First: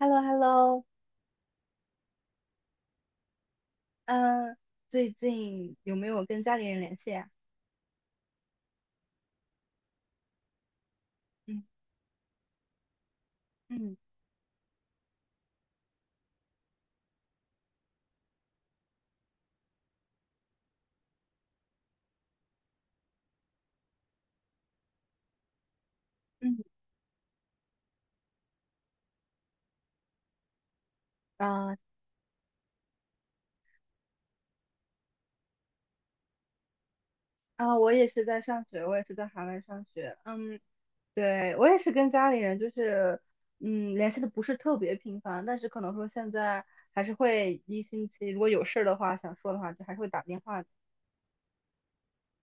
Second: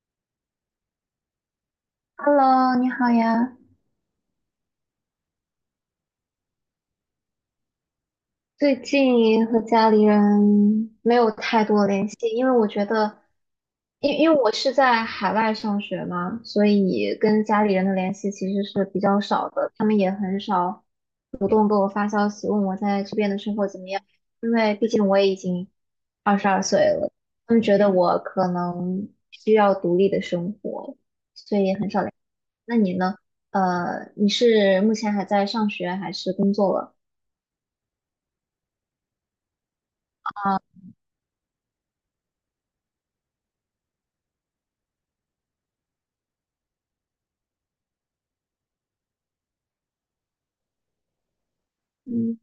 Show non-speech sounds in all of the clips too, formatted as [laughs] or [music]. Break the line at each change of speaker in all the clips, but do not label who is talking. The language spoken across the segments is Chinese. h e l l o h e l l o
Hello，你好呀。
嗯，最近有没有跟家里人联系呀？
最近和家里人没有太
嗯
多联系，因为我觉得，
嗯
因为我是在海外上学嘛，所以跟家里人的联系其实是比较少的，他们也很少主动给我发消息问我在这边的生活怎么样，因为毕竟我也已经二十
嗯，
二岁了，他们觉得我可能需要独立的生活，所以
啊
很少联系。那你呢？你是目前还在上学还是工作了？
啊，我也是在上学，我也是在海外上学。嗯，
啊，
对，我也是跟家里人就是，联系的不是特别频繁，但是可能说现在还是会一星期，如果有事儿的话，想说的话，就还是会打电话的。
嗯，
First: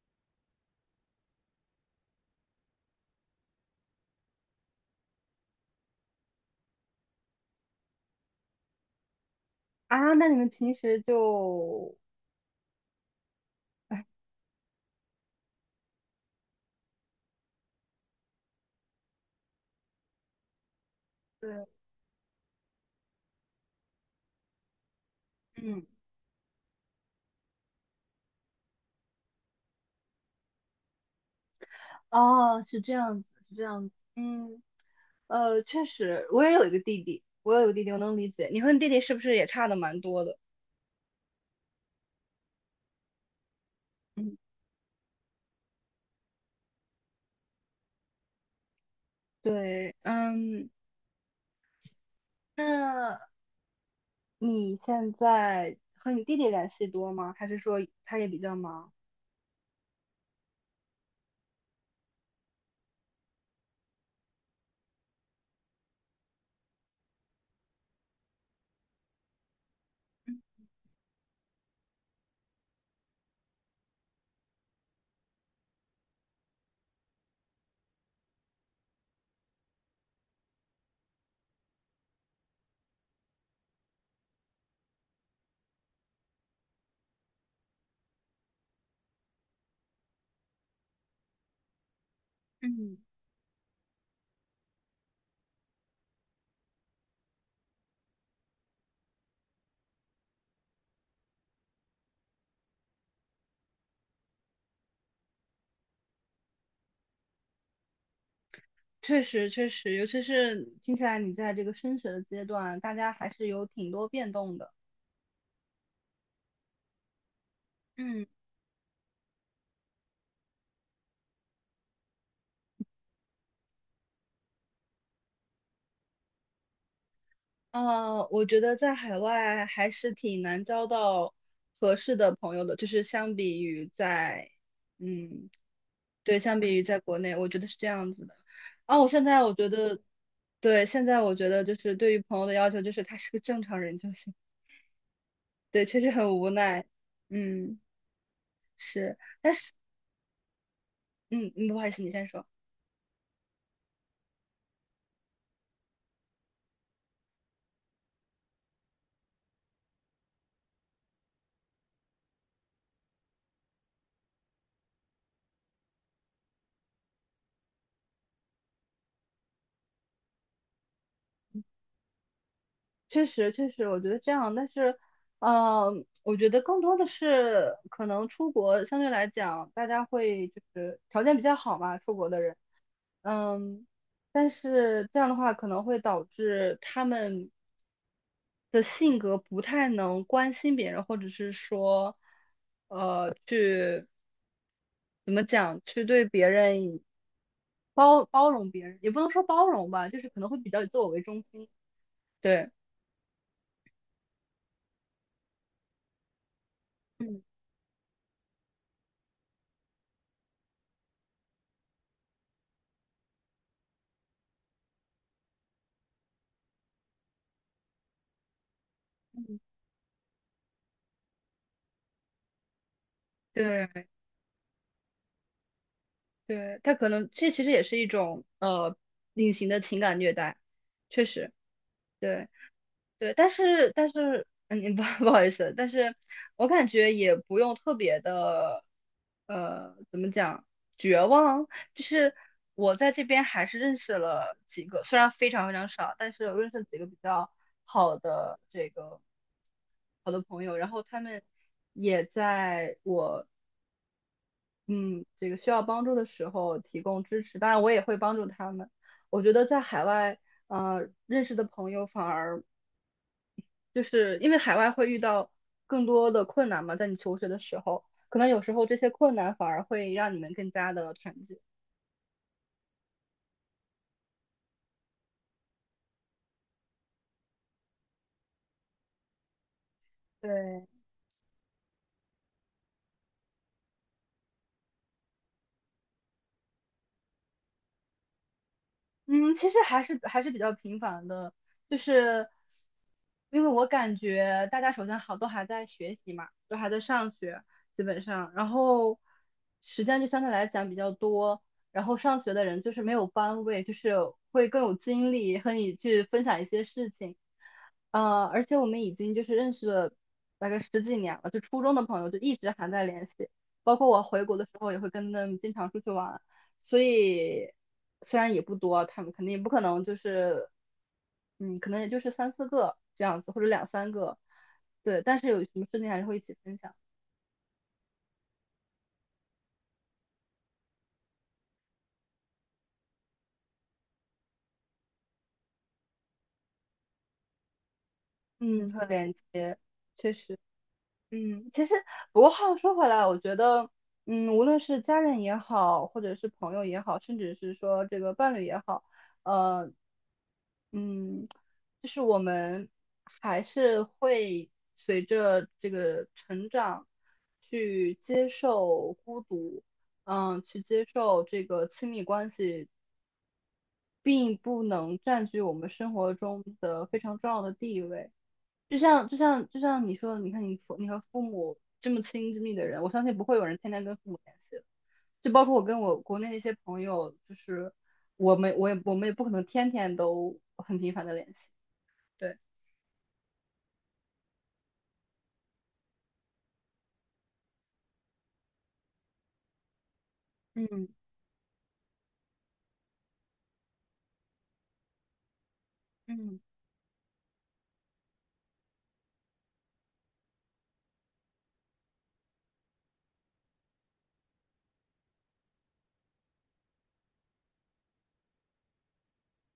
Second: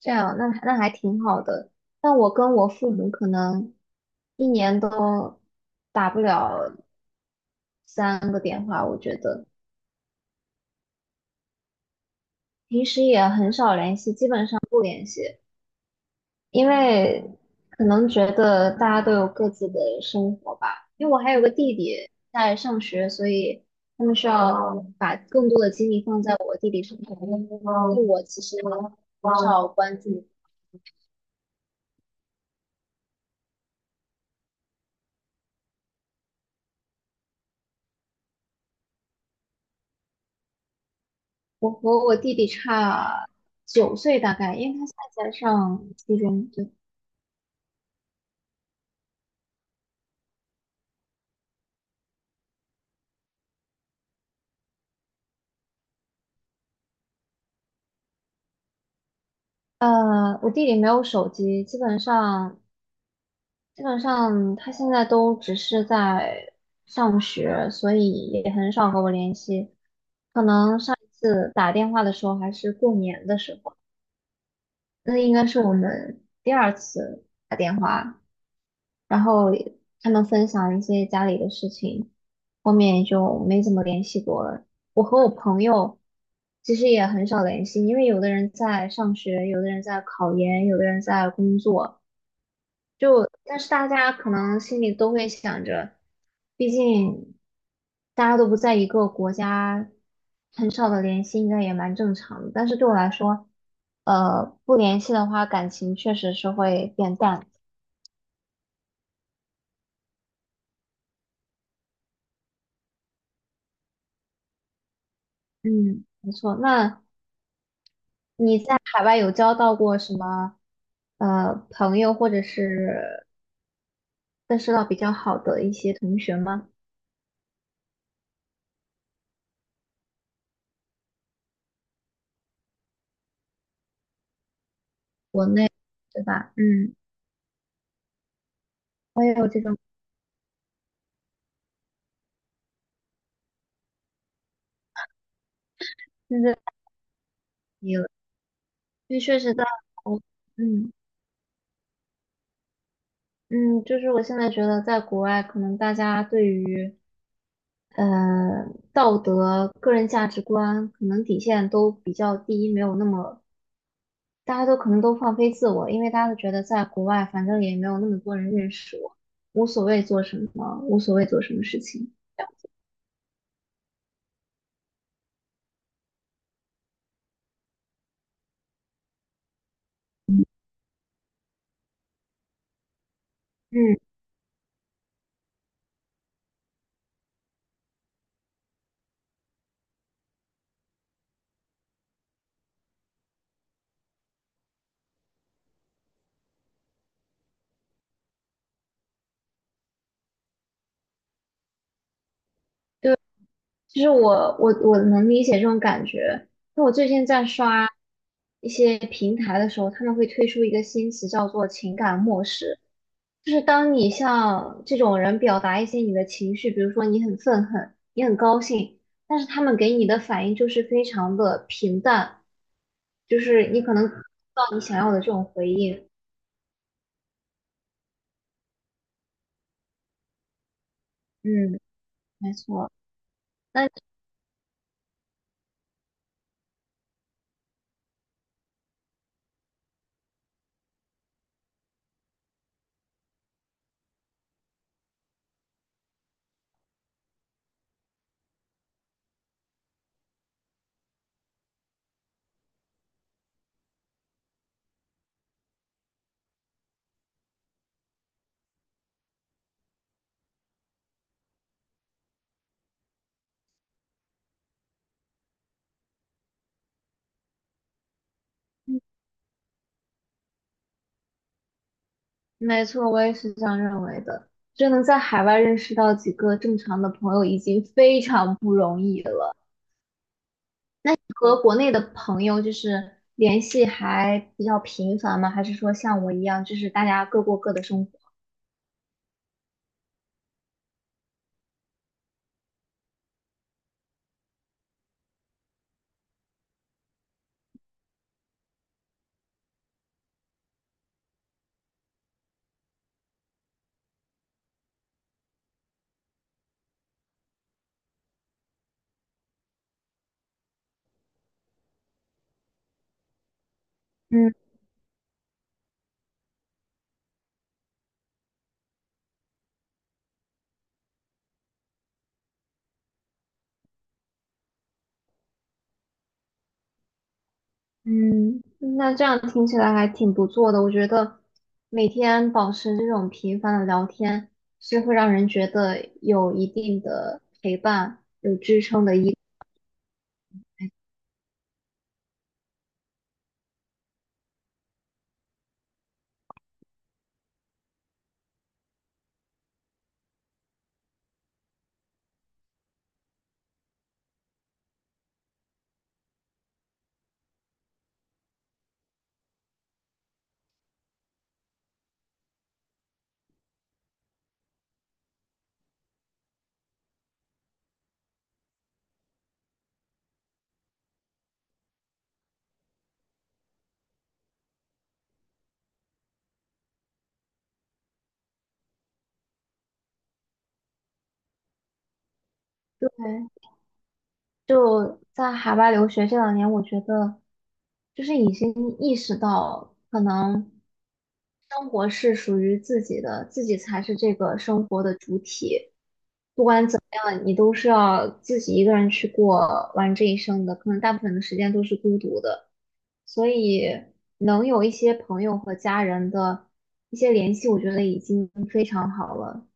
这样，那还挺好的。但我跟我父母可能一年都打不了3个电话，我觉得
啊，那你们平时就，
平时也很少联
哎，
系，基本上不联系，因为可能觉得大家都有各自的生活吧。因为我还有个
对，
弟弟在上学，所以他们需要把更多的
嗯，
精力放在我弟弟身上，因为我其实很少关注。
哦，是这样子，是这样子，嗯。确实，我有一个弟弟，我能理解。你和你弟弟是不是也差的蛮多的？
我和我弟弟差9岁大
嗯，
概，因为他现在在上初中。对，
对，嗯，那你现在和你弟弟联系多吗？还是说他也比较忙？
我弟弟没有手机，基本上他现在都只是在上学，所以也很少和我联系。可能上一次打电话的时候还是过年的时候，那应该是我们第二次打电话，然后他们分享一些家里的事情，后面就没怎么联系过了。其实也很少联系，因为有的人在上学，有的人在考研，有的人在工作，
嗯，
就但是大家可能心里都会想着，毕竟大家都不在一个国家，很少的联系应该也蛮正常的。但是对我来说，不联系的话，感情确实是会变淡。
确实，确实，尤其是听起来你在这个升学的阶段，大家还是有挺多变动的。
嗯，没错。那
嗯，
你在海外有交到过什么朋友，或者是认识到比较好的一些同学吗？
我觉得在海外还是挺难交到合适的朋友的，就是相比于在，嗯，
对
对，
吧？
相比于
嗯，
在国内，我觉得是这样子的。哦，
我
现
也
在
有
我
这
觉
种
得，对，现在我觉得就是对于朋友的要求就是他是个正常人就行。对，确实很
现
无
在
奈。嗯，
也有，因
是，
为确实在我，嗯
嗯，嗯，不好意思，你先说。
嗯，就是我现在觉得在国外，可能大家对于呃道德、个人价值观可能底线都比较低，没有那么大家都可能都放飞自我，因为大家都觉得在国外反正也没有那么多人认识我，无所谓做什么，无所谓做什么事情。
确实，确实，我觉得这样，但是，呃，我觉得更多的是可能出国相对来讲，大家会就是条件比较好嘛，出国的人，嗯，
嗯。
但是这样的话可能会导致他们的性格不太能关心别人，或者是说，去怎么讲，去对别人包容别人，也不能说包容吧，就是可能会比较以自我为中心，对。
其实我能理解这种感觉。那我最近
嗯。
在刷一些平台的时候，他们会推出一个新词叫做"情感漠视"，就是当你向这种人表达一些你的情绪，比如说你很愤恨，你很高兴，但是他们给你的反应就是非常的平淡，就是你可能
对
得不到你想要的这种回应。
对，他可能这其实也是一种隐形的情感虐待，确实，
嗯，
对
没错。
对，但
那
是嗯，不 [laughs] 不好意思，但是我感觉也不用特别的，怎么讲，绝望，就是我在这边还是认识了几个，虽然非常非常少，但是我认识了几个比较好的这个好的朋友，然后他们也在我嗯，这个需要帮助的时候提供支持，当然我也会帮助他们。我觉得在海外，认识的朋友反而就是因为海外会遇到更多的困难嘛，在你求学的时候，可能有时候这些困难反而会让你们更加的团结。
没错，我也是这样认为的。就能在海外认识到几个正常的朋友，已经非常不容易了。
对，
那你和国内的朋友就是联系还比较频繁吗？还是说像我一样，就是大家各过各的生活？
嗯，其实还是比较频繁的，就是因为我感觉大家首先好都还在学习嘛，都还在上学，基本上，然后时间就相对来讲比较多，然后上学的人就是没有班位，就是会更有精力和你去分享一些事情，而且我们已经就是认识了大概十几年了，就初中的朋友就一直还在联系，包括我回
嗯
国的时候也会跟他们经常出去玩。所以虽然也不多，他们肯定也不可能就是，嗯，可能也就是三四个这样子，或者两三个，对。但是有什么事情还是会一起分享，
嗯，那这样听起来还挺不错的。我觉得每天保持这种频繁的聊天，是会让人觉得有一定的陪伴、有支
嗯，和
撑的
连
依。
接，确实，嗯，其实不过话又说回来，我觉得，嗯，无论是家人也好，或者是朋友也好，甚至是说这个伴侣也好，呃，嗯，就是我们还是会随着这个成长去接受孤独，去接受这个亲密关系，并不能占据我们生活中的非常重要的地位。就像你说的，你看你和父母这么亲这么密的人，我相信不会有人天天跟父母联系的。就包括我跟我国内一些朋友，就是我们也不可能天天都很频繁的联系。对。
对就在海外留学这2年，我觉得就是已经意识到，可能
嗯
生活是属于自己的，自己才是这个生活的主体。
嗯
不管怎么样，你都是要自己一个人去过完这一生的，可能大部分的时间都是孤独的。所以能有一些朋友和家人的一些联系，我觉得已经非常好了。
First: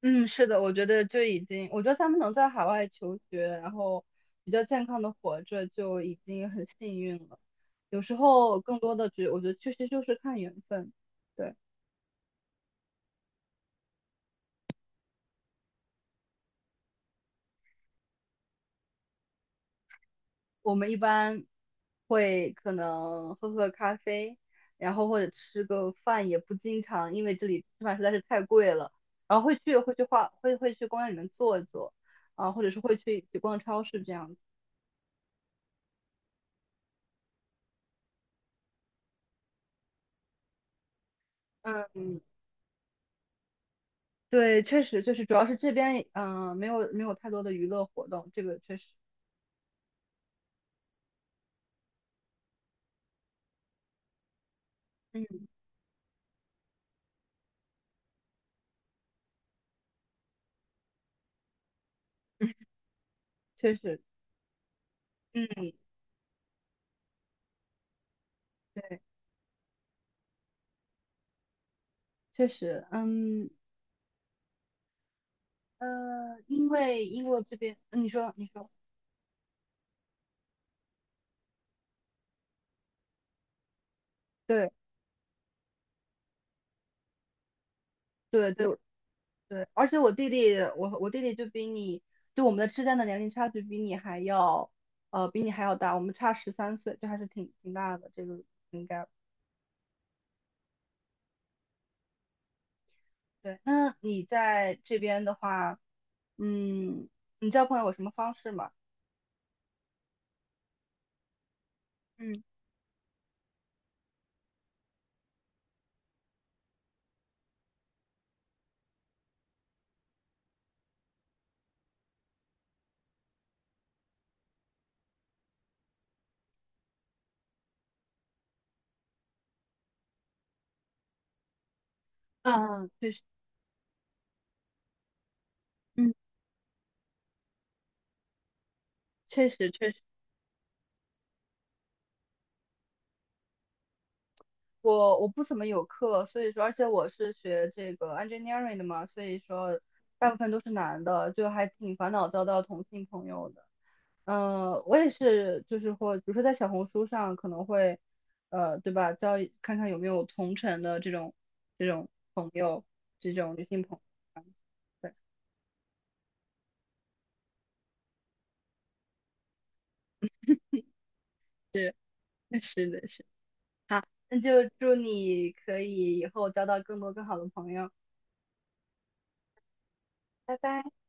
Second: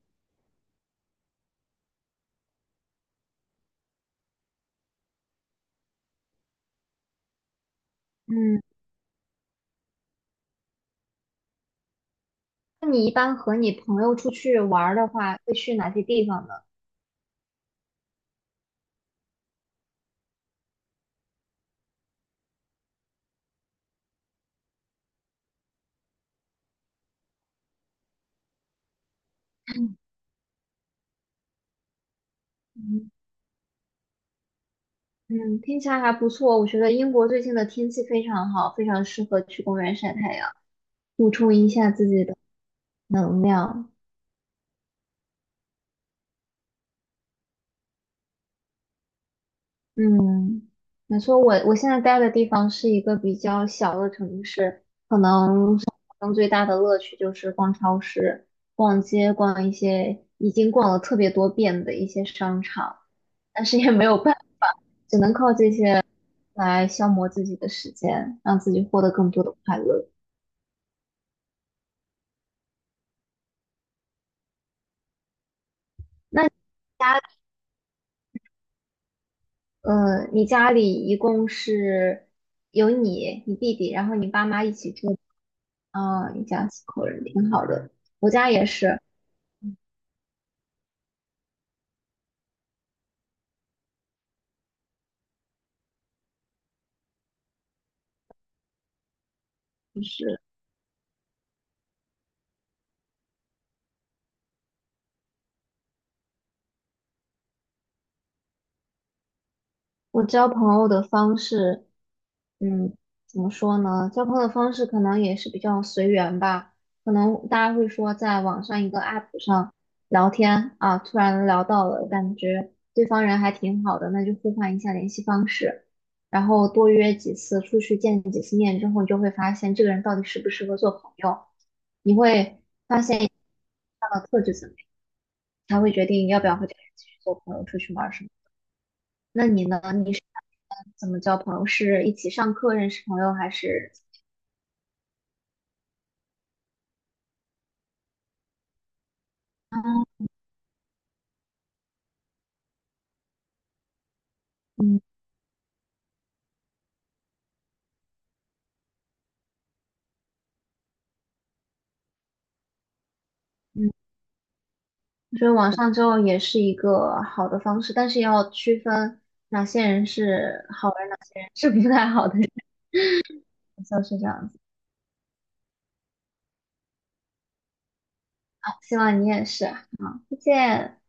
嗯，是的，我觉得就已经，我觉得他们能在海外求学，然后比较健康的活着，就已经很幸运了。有时候
嗯，
更多的我觉得确实就是看缘分。对，
那你一般和你朋友出去玩儿的话，会去哪些地方呢？
我们一般会可能喝喝咖啡，然后或者吃个饭，也不经常，因为这里吃饭实在是太贵了。然后会去公园里面坐一坐，啊，或者是会去一起逛超市这样子。
嗯，听起来还不错。我觉得英国最近的天气非常好，非常适合去公园晒太阳，补充一下自己的能量。
对，确实就是，主要是这边没有太多的娱乐活动，这个确实，
嗯，没错，我现在待的地方是一个比较小的城市，可
嗯，
能生活中最大的乐趣就是逛超市、逛街、逛一些已经逛了特别多遍的一些商场，但
确
是也
实，
没有办法，只能靠
嗯，
这些来消磨自己的时间，让自己
对，
获得更多的快乐。
确实，
那
因为
家。
英国这边，嗯你说你说，
你家里一共是有你、你弟弟，然后你爸妈
对
一起住，啊、一家四口人，挺好的。我家
对
也
对
是，
对，而且我弟弟，我弟弟就比你，就我们的之间的年龄差距比你还要大，我们差13岁，这还是挺大的，这个应该对。那你在这边的话，嗯，你交朋友有什么方式吗？
我交朋友的方式，
嗯
嗯，怎么说呢？交朋友的方式可能也是比较随缘吧。可能大家会说，在网上一个 app 上聊天啊，突然聊到了，感觉对方人还挺好的，那就互换一下联系方式，然后多约几次出去见几次面之后，你就会发现这个人到底适不适合做朋友，你会
嗯，
发
确
现
实。
他的特质怎么样，才会决定要不要和这个人继续做朋友，出去玩儿什么。那
确
你
实
呢？
确实，
你？怎么交朋友？是一起上课认识朋友，还是
我不怎么有课，所以说，而且我是学这个 engineering 的嘛，所以说大部分都是男的，就还挺烦恼交到同性朋友的。嗯、我
嗯
也是，就是或比如说在小红书上可能会，对吧，看看有没有同城的这种朋友，这种女性
嗯？
朋友。对，
我觉得网上交友也是一个好的方式，但是要区分哪些人是好人，哪些人是不
是
太好的人，
[laughs] 是的是。
[laughs] 就
好，
是这
那
样子。
就祝你可以以后交到更多更好的朋友，
啊希望你也是啊。好，再
拜拜。
见。